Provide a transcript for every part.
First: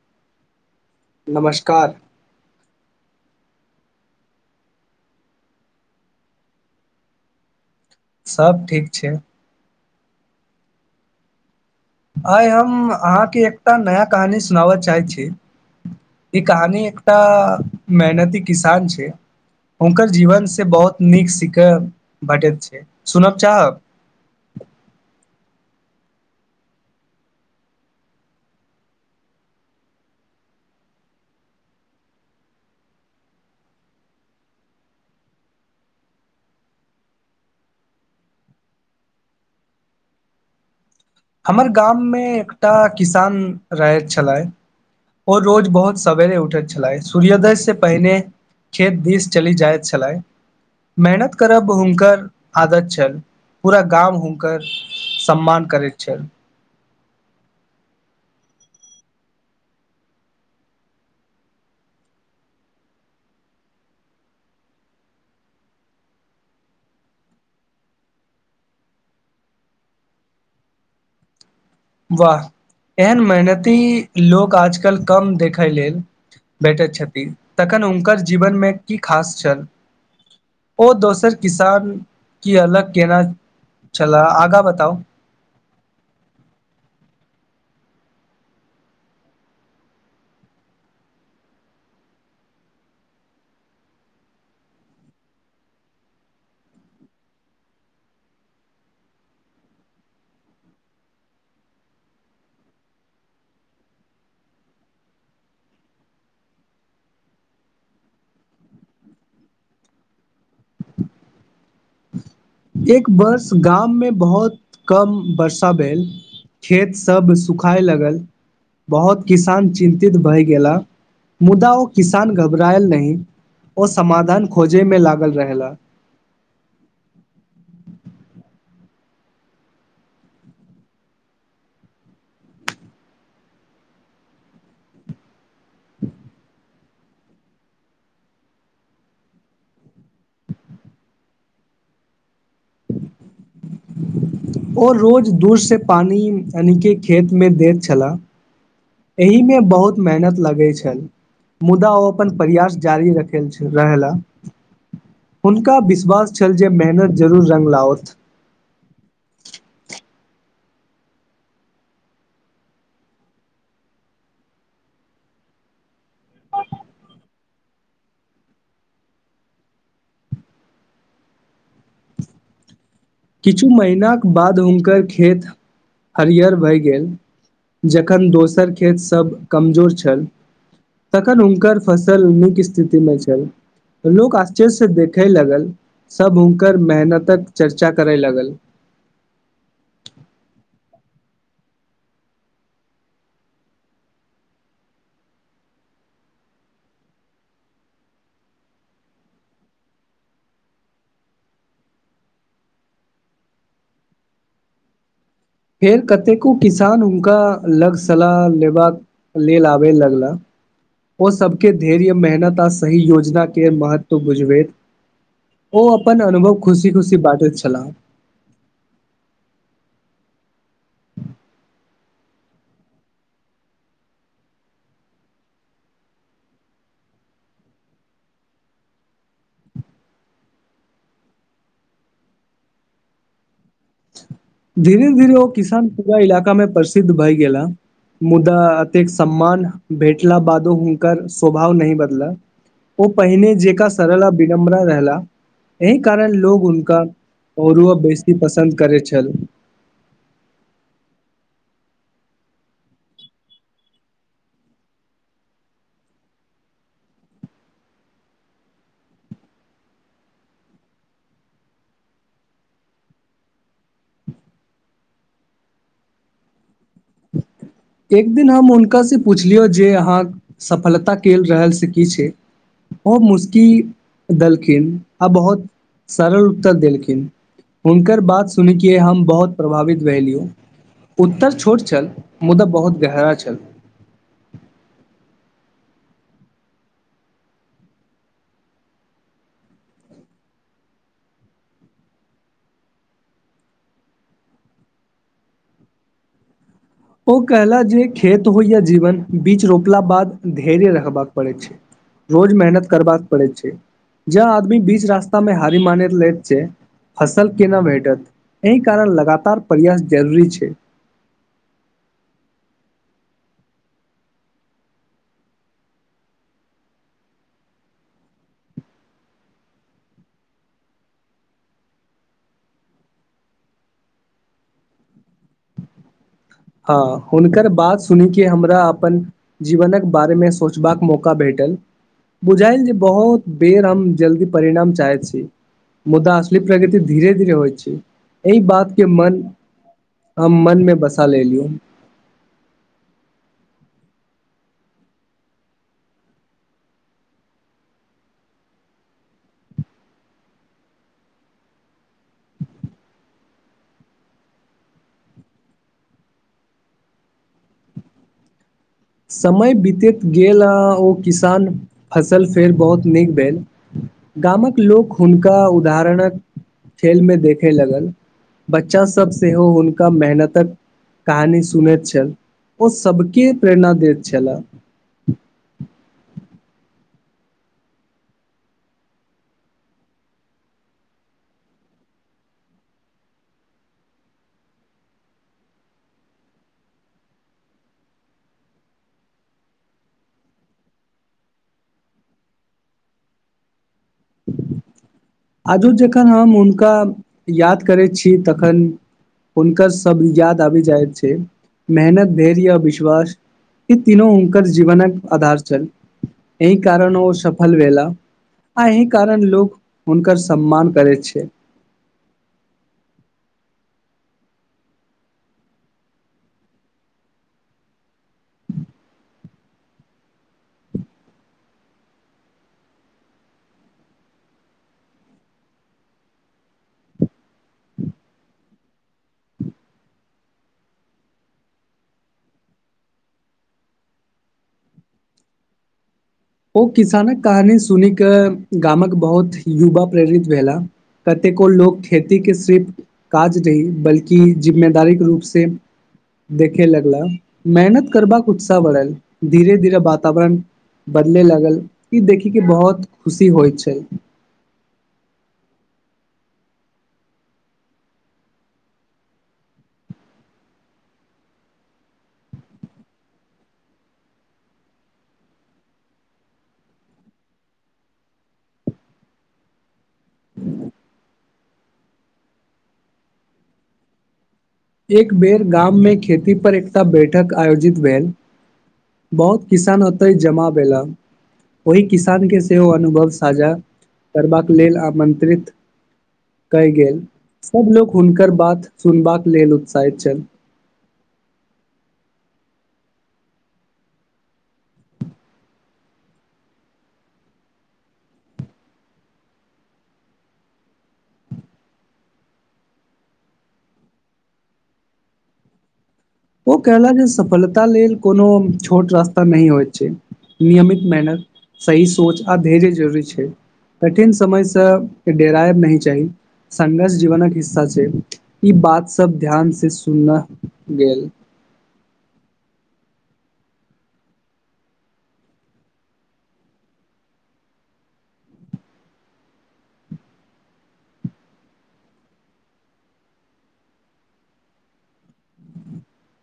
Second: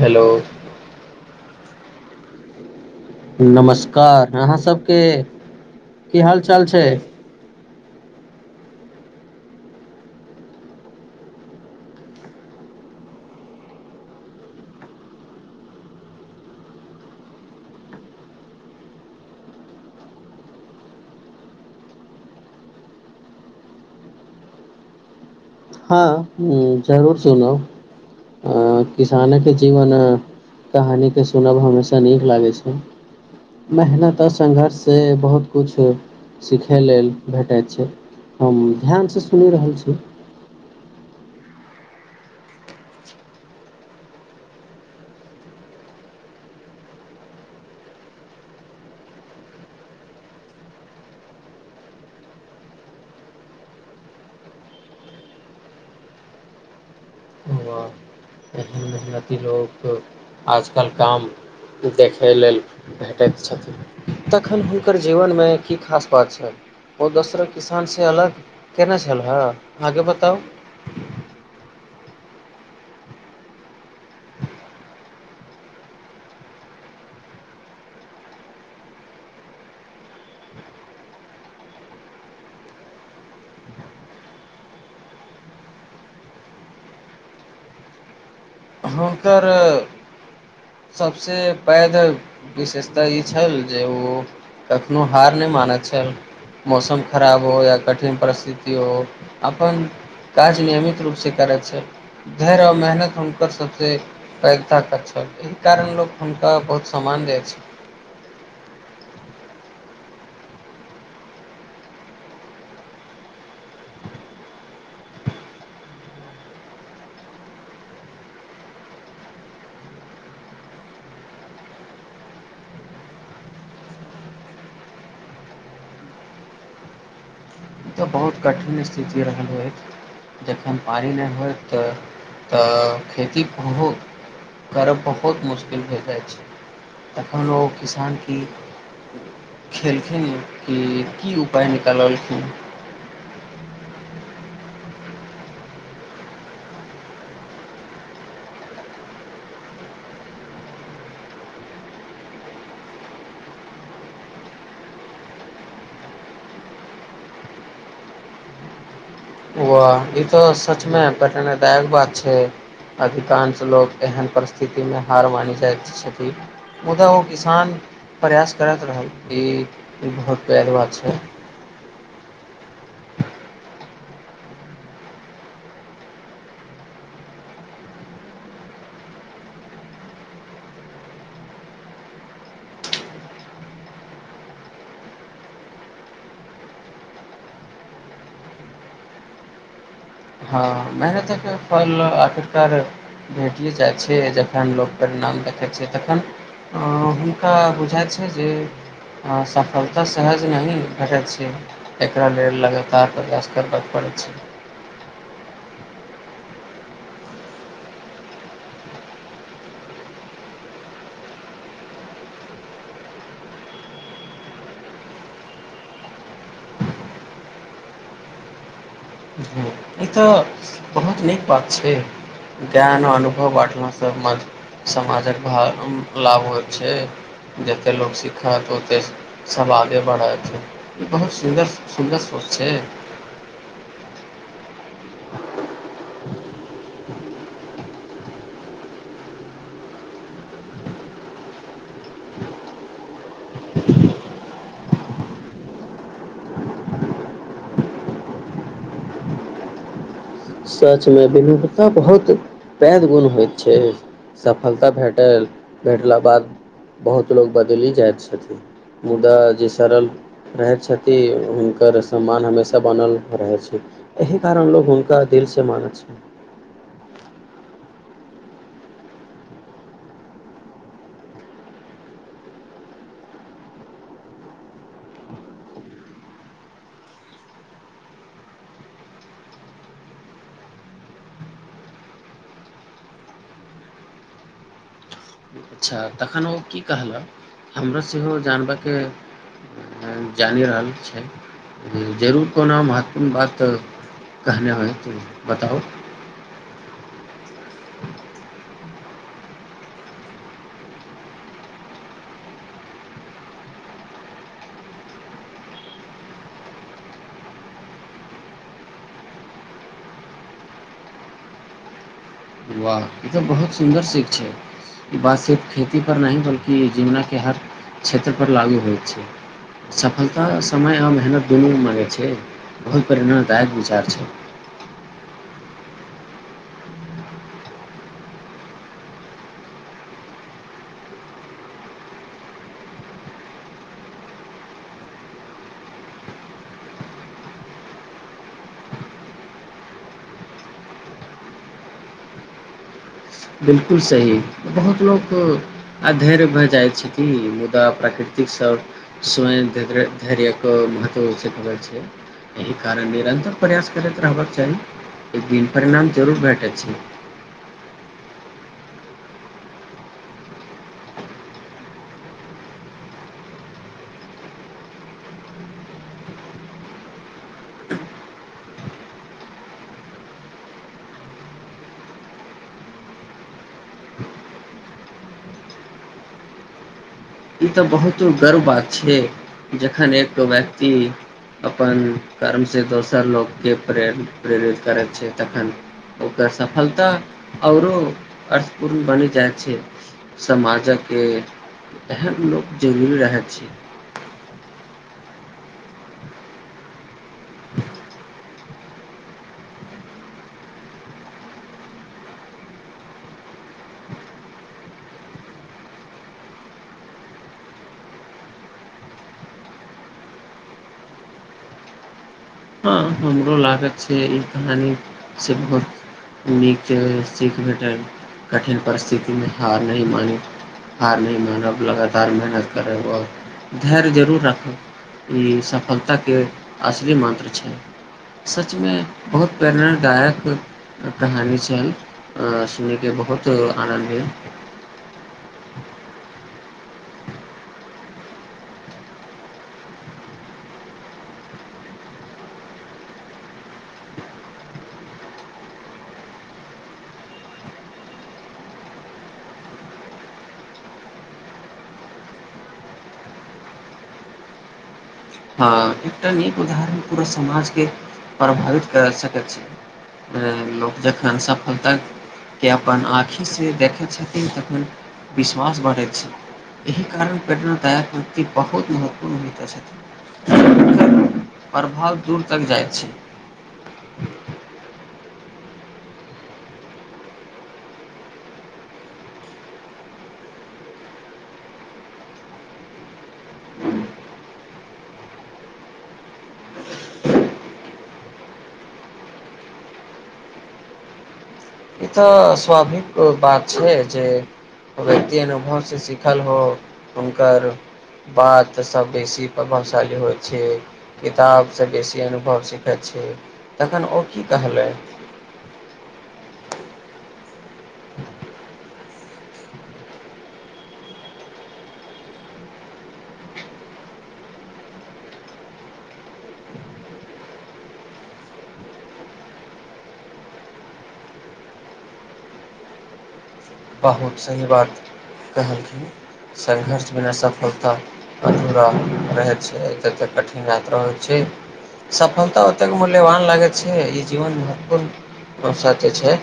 hello नमस्कार नमस्कार अहाँ सबकेँ की हाल चाल छैक सब ठीक छैक आइ हम अहाँके एकटा नया कहानी सुनाबय चाहैत छी ई कहानी एकटा मेहनती किसान केँ छैक हुनकर जीवनसँ बहुत नीक सिखय भेटैत सुनय चाहब हँ जरूर सुनब किसानकेँ जीवन कहानीकेँ सुनब हमेशा नीक लागैत छैक मेहनत आ संघर्षसँ बहुत किछु सिखय लेल भेटैत छैक हम ध्यानसँ सुनि रहल छी हमर गाममे एकटा किसान रहैत छलैथ ओ रोज बहुत सवेरे उठैत छलय सूर्योदय से पहिने खेत दिस चल जाइत छलैथ मेहनत करब हुनकर आदत छल पूरा गाम हुनकर सम्मान करैत छल उन्नति लोक आजकल काम देखै लेल भेटैत छथिन तखन हुनकर जीवनमे की खास बात छै ओ दोसर किसानसँ अलग केना छल से आगे बताउ वाह एहन मेहनती लोग आजकल कम देखय लेल भेठैत छथि तखन हुनकर जीवन मे की खास छल ओ दोसर किसान सँ अलग केना छलाह आगा बताउ हुनकर सबसँ पैघ विशेषता ई छल जे ओ कखनो हार नहि मानैत छलाह मौसम खराब हो या कठिन परिस्थिति हो अपन काज नियमित रूपसँ करैत छला धैर्य आओर मेहनत हुनकर पैघ ताकत छल एहि कारण लोक हुनका बहुत सम्मान दैत एक वर्ष गाममे बहुत कम वर्षा भेल खेतसभ सुखाए लागल बहुत किसान चिन्तित भय गेला मुदा ओ किसान घबरायल नहि ओ समाधान खोजयमे लागल रहला ई तऽ बहुत कठिन स्थिति रहल होइत जखन पानि नहि होइत तऽ खेती करब बहुत मुश्किल भ जाइत छैक तखन ओ किसान की खेलखिन कि उपाय निकाल लखिन ओ रोज दूर से पानि खेतमे दैत छलाह एहिमे बहुत मेहनत लगैत छल मुदा ओ अपन प्रयास जारी रखैत रहला हुनका विश्वास छल जे मेहनत जरूर रङ्ंग लाओथ वाह ई तऽ सचमे पटनेदायक बात छैक अधिकांश लोक एहन परिस्थितिमे हार मानि जाइत छथिन मुदा ओ किसान प्रयास करैत रहल ई बहुत पैघ बात छैक किछु महिनाक बाद हुनकर खेत हरियर भए गेल जखन दोसर खेतसभ कमजोर छल तखन हुनकर फसल नीक स्थितिमे छल लोक आश्चर्यसँ देखय लागल सभ हुनकर मेहनतक चर्चा करय लागल हँ मेहनतक फल आखिरकार भेटिए जाइत छैक जखन लोक परिणाम देखैत छैक तखन हुनका बुझाइत छैक जे सफलता सहज नहि भेटैत छैक एकरा लेल लगातार प्रयास करबय पड़ैत छैक फेर कतेको किसान हुनका लग सलाह लेबाक लेल आबय लगला ओ सभकेँ धैर्य मेहनत आ सही योजनाकेँ महत्व बुझबैत ओ अपन अनुभव खुशी खुशी बाँटैत छलाह हम्म, ई तऽ बहुत नीक बात छैक ज्ञान आ अनुभव बाँटलासँ समाजक लाभ होइत छैक जतेक लोक सीखत ओतेक सब आगे बढ़त ई बहुत सुन्दर सोच छै धीरे धीरे ओ किसान पूरा इलाकामे प्रसिद्ध भय गेला मुदा एतेक सम्मान भेटला बादो हुनकर स्वभाव नहि बदलल ओ पहिने जेका सरल आ विनम्र रहला एहि कारण लो हुनका और बेसी पसन्द करैत छल सचमे विनूता बहुत पैघ गुण होइत छैक सफलता भेटला बाद बहुत लोको बदलि जाइत छथिन मुदा जे सरल रहैत छथिन हुनकर सम्मान हमेशा बनल रहैत छैक एहि कारण लोको हुनका दिलसँ मानैत छी एक दिन हम हुनकासँ पुछलियौ जे अहाँ सफलता केल रहल से की छै ओ मुश्कि देलखिन आ बहुत सरल उत्तर देलखिन हुनकर बात सुनयकय हम बहुत प्रभावित भेलहुँ उत्तर छोट छल मुदा बहुत गहरा छल अच्छा तखन ओ की कहलक हमरा सेहो जानबयकेँ जानि रहल छैक जरूर कोनो महत्वपूर्ण बात कहने होयत बताउ ओ कहला जे खेत होइ या जीवन बीज रोपला बाद धैर्य रहबाक पड़ै छै रोज मेहनत करबाक पड़ै छै ज आदमी बीच रास्तामे हारी मान लैत छै फसल केना भेटत एहि कारण लगातार प्रयास जरूरी छै वाह ई तऽ बहुत सुन्दर सिख छै ई बात सिर्फ खेतीपर नहि बल्कि जीवनके हर क्षेत्रपर लागू होइ छै सफलता समय आ मेहनत दुनू माँगै छै बहुत प्रेरणादायक विचार छै हँ हुनकर बात सुन के हमरा अपन जीवनक बारेमे सोचबाक मौका भेटल बुझायल जे बहुत बेर हम जल्दी परिणाम चाहैत छी मुदा असली प्रगति धीरे धीरे होइत छै एहि बात के मन हम मन मे बस लेलियैय बिल्कुल सही बहुत लोक आधैर्य भऽ जाइ छथिन मुदा प्राकृतिक स स्वयं धैर्य क महत्व सिखबै छै एहि कारण निरन्तर प्रयास करैत रहबाक चाही एक दिन परिणाम जरूर भेटै छै समय बितैत गेल आ ओ किसान फसल फेर बहुत नीक भेल गामक लोक हुनका उदाहरणक खेलमे देखय लगल बच्चासभ सेहो हुनका मेहनतक कहानी सुनैत छल ओ सभके प्रेरणा देत छलाह ई तऽ बहुत गर्व बात छै जखन एक व्यक्ति अपन कर्मसँ दोसर लोककेँ प्रेर प्रेरित करै छै तखन ओकर सफलता आओरो अर्थपूर्ण बनि जाइ छै समाजक एहन लोक जरूरी रहैत छै आजो जखन हम हुनका याद करैत छी तखन हुनकर सभ याद आबि जाइत छै मेहनत धैर्य आ विश्वास ई तीनू हुनकर जीवनक आधार छनि एहि कारण ओ सफल भेलाह आ एहि कारण लोक हुनकर सम्मान करैत छै हँ हमरो लागत छै ई कहानी से बहुत नीक सीख भेटल कठिन परिस्थितिमे हार नहि मानी हार नहि मानब लगातार मेहनत करब आओर धैर्य जरूर राखब ई सफलताके असली मन्त्र छै सचमे बहुत प्रेरणादायक कहानी छनि आ सुनिके बहुत आनन्द ओ किसानक कहानी सुनि कऽ गामक बहुत युवा प्रेरित भेला कतेको लोक खेतीके सिर्फ काज रही बल्कि जिम्मेदारीक रूपसँ देखे लगला मेहनत करबाक उत्साह बढ़ल धीरे धीरे वातावरण बदले लागल ई देखी के बहुत खुशी होइ छै हँ एकटा नीक उदाहरण पूरा समाजके प्रभावित करि सकैत छै लोक जखन सफलताके अपन आँखिसँ देखैत छथिन तखन विश्वास बढ़ैत छै एहि कारण प्रेरणादायक‌उक्ति बहुत महत्वपूर्ण होइत छथिन प्रभाव दूर तक जाइ छै एक बेर गाम मे खेती पर एकटा बेठक आयोजित भेल बहुत किसान ओते जमा भेला ओहि किसान के सेहो अनुभव साझा करबाक लेल आमंत्रित कय गेल सब लोको हुनकर बात सुनबाक लेल उत्साहित छल ई तऽ स्वाभिक बात छै जे व्यक्ति अनुभवसँ सीखल हो हुनकर बातसँ बेसी प्रभावशाली होइ छै किताबसँ बेसी अनुभव सीखै छै तखन ओ की कहलै ओ कहलक जे सफलता लेल कोनो छोट रास्ता नहि होइत छै नियमित मेहनत सही सोच आ धैर्य जरूरी छै कठिन समयसँ डेरायब नहि चाही संघर्ष जीवनक हिस्सा छै ई बातसभ ध्यानसँ सुनना गेल बहुत सही बात कहलखिन संघर्ष बिना सफलता अधूरा रहै छै जतेक कठिन यात्रा होइ छै सफलता ओतेक मूल्यवान लागै छै ई जीवन महत्वपूर्ण अश जे छै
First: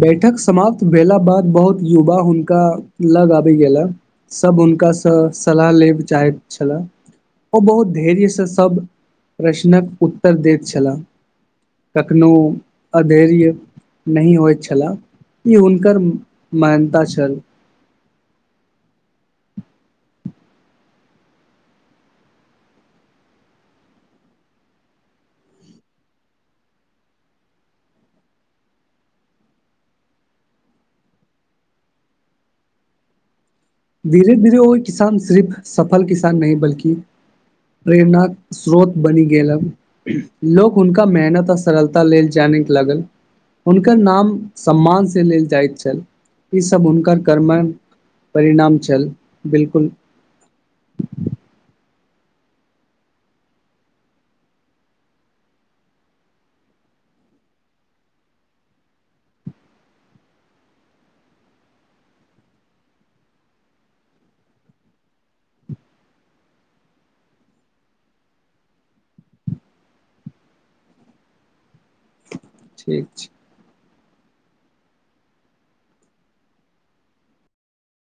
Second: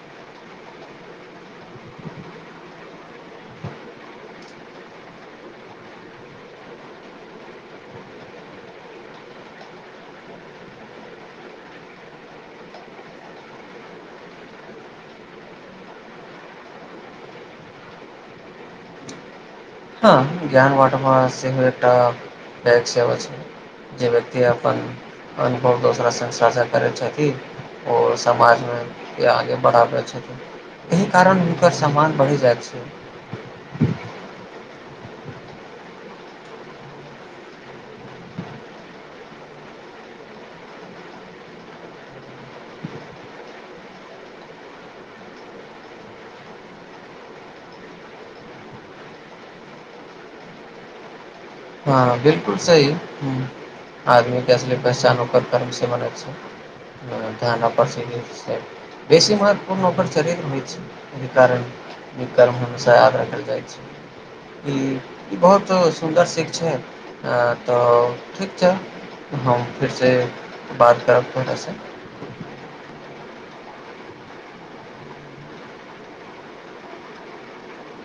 बेठक समाप्त भेला बाद बहुत युवा हुनका लग आबि गेला सभ हुनकासँ सलाह लेब चाहैत छलाह ओ बहुत धैर्यसँ सभ प्रश्नक उत्तर दैत छलाह कखनो अधैर्य नहि होइत छलाह ई हुनकर माहानता छल हँ ज्ञान बाटवा सेहो एकटा बैक सेबा छै जे व्यक्ति अपन अनुभव दोसरा संग साझा करै छथिन ओ समाजमे आगे बढ़ाबै छथिन एहि कारण हुनकर सम्मान बढ़ि जाइत छै धीरे धीरे ओ किसान सिर्फ सफल किसान नहि बल्कि प्रेरणाक स्रोत बनि गेल लोग हुनका मेहनत आ सरलता लेल जानै लागल हुनकर नाम सम्मान से लेल जाइत छल ई सब हुनकर कर्मन परिणाम छल बिल्कुल हँ बिल्कुल सही आदमीके असली पहचान ओकर कर्मसँ बनैत छै ध्यान बेसी महत्वपूर्ण ओकर चरित्र होइत छै एहि कारण ई कर्म हमेशा याद रखल जाइ छै ई ई बहुत सुन्दर से छै तऽ ठीक छै हम फिरसँ बात करब फुरस ठीक छै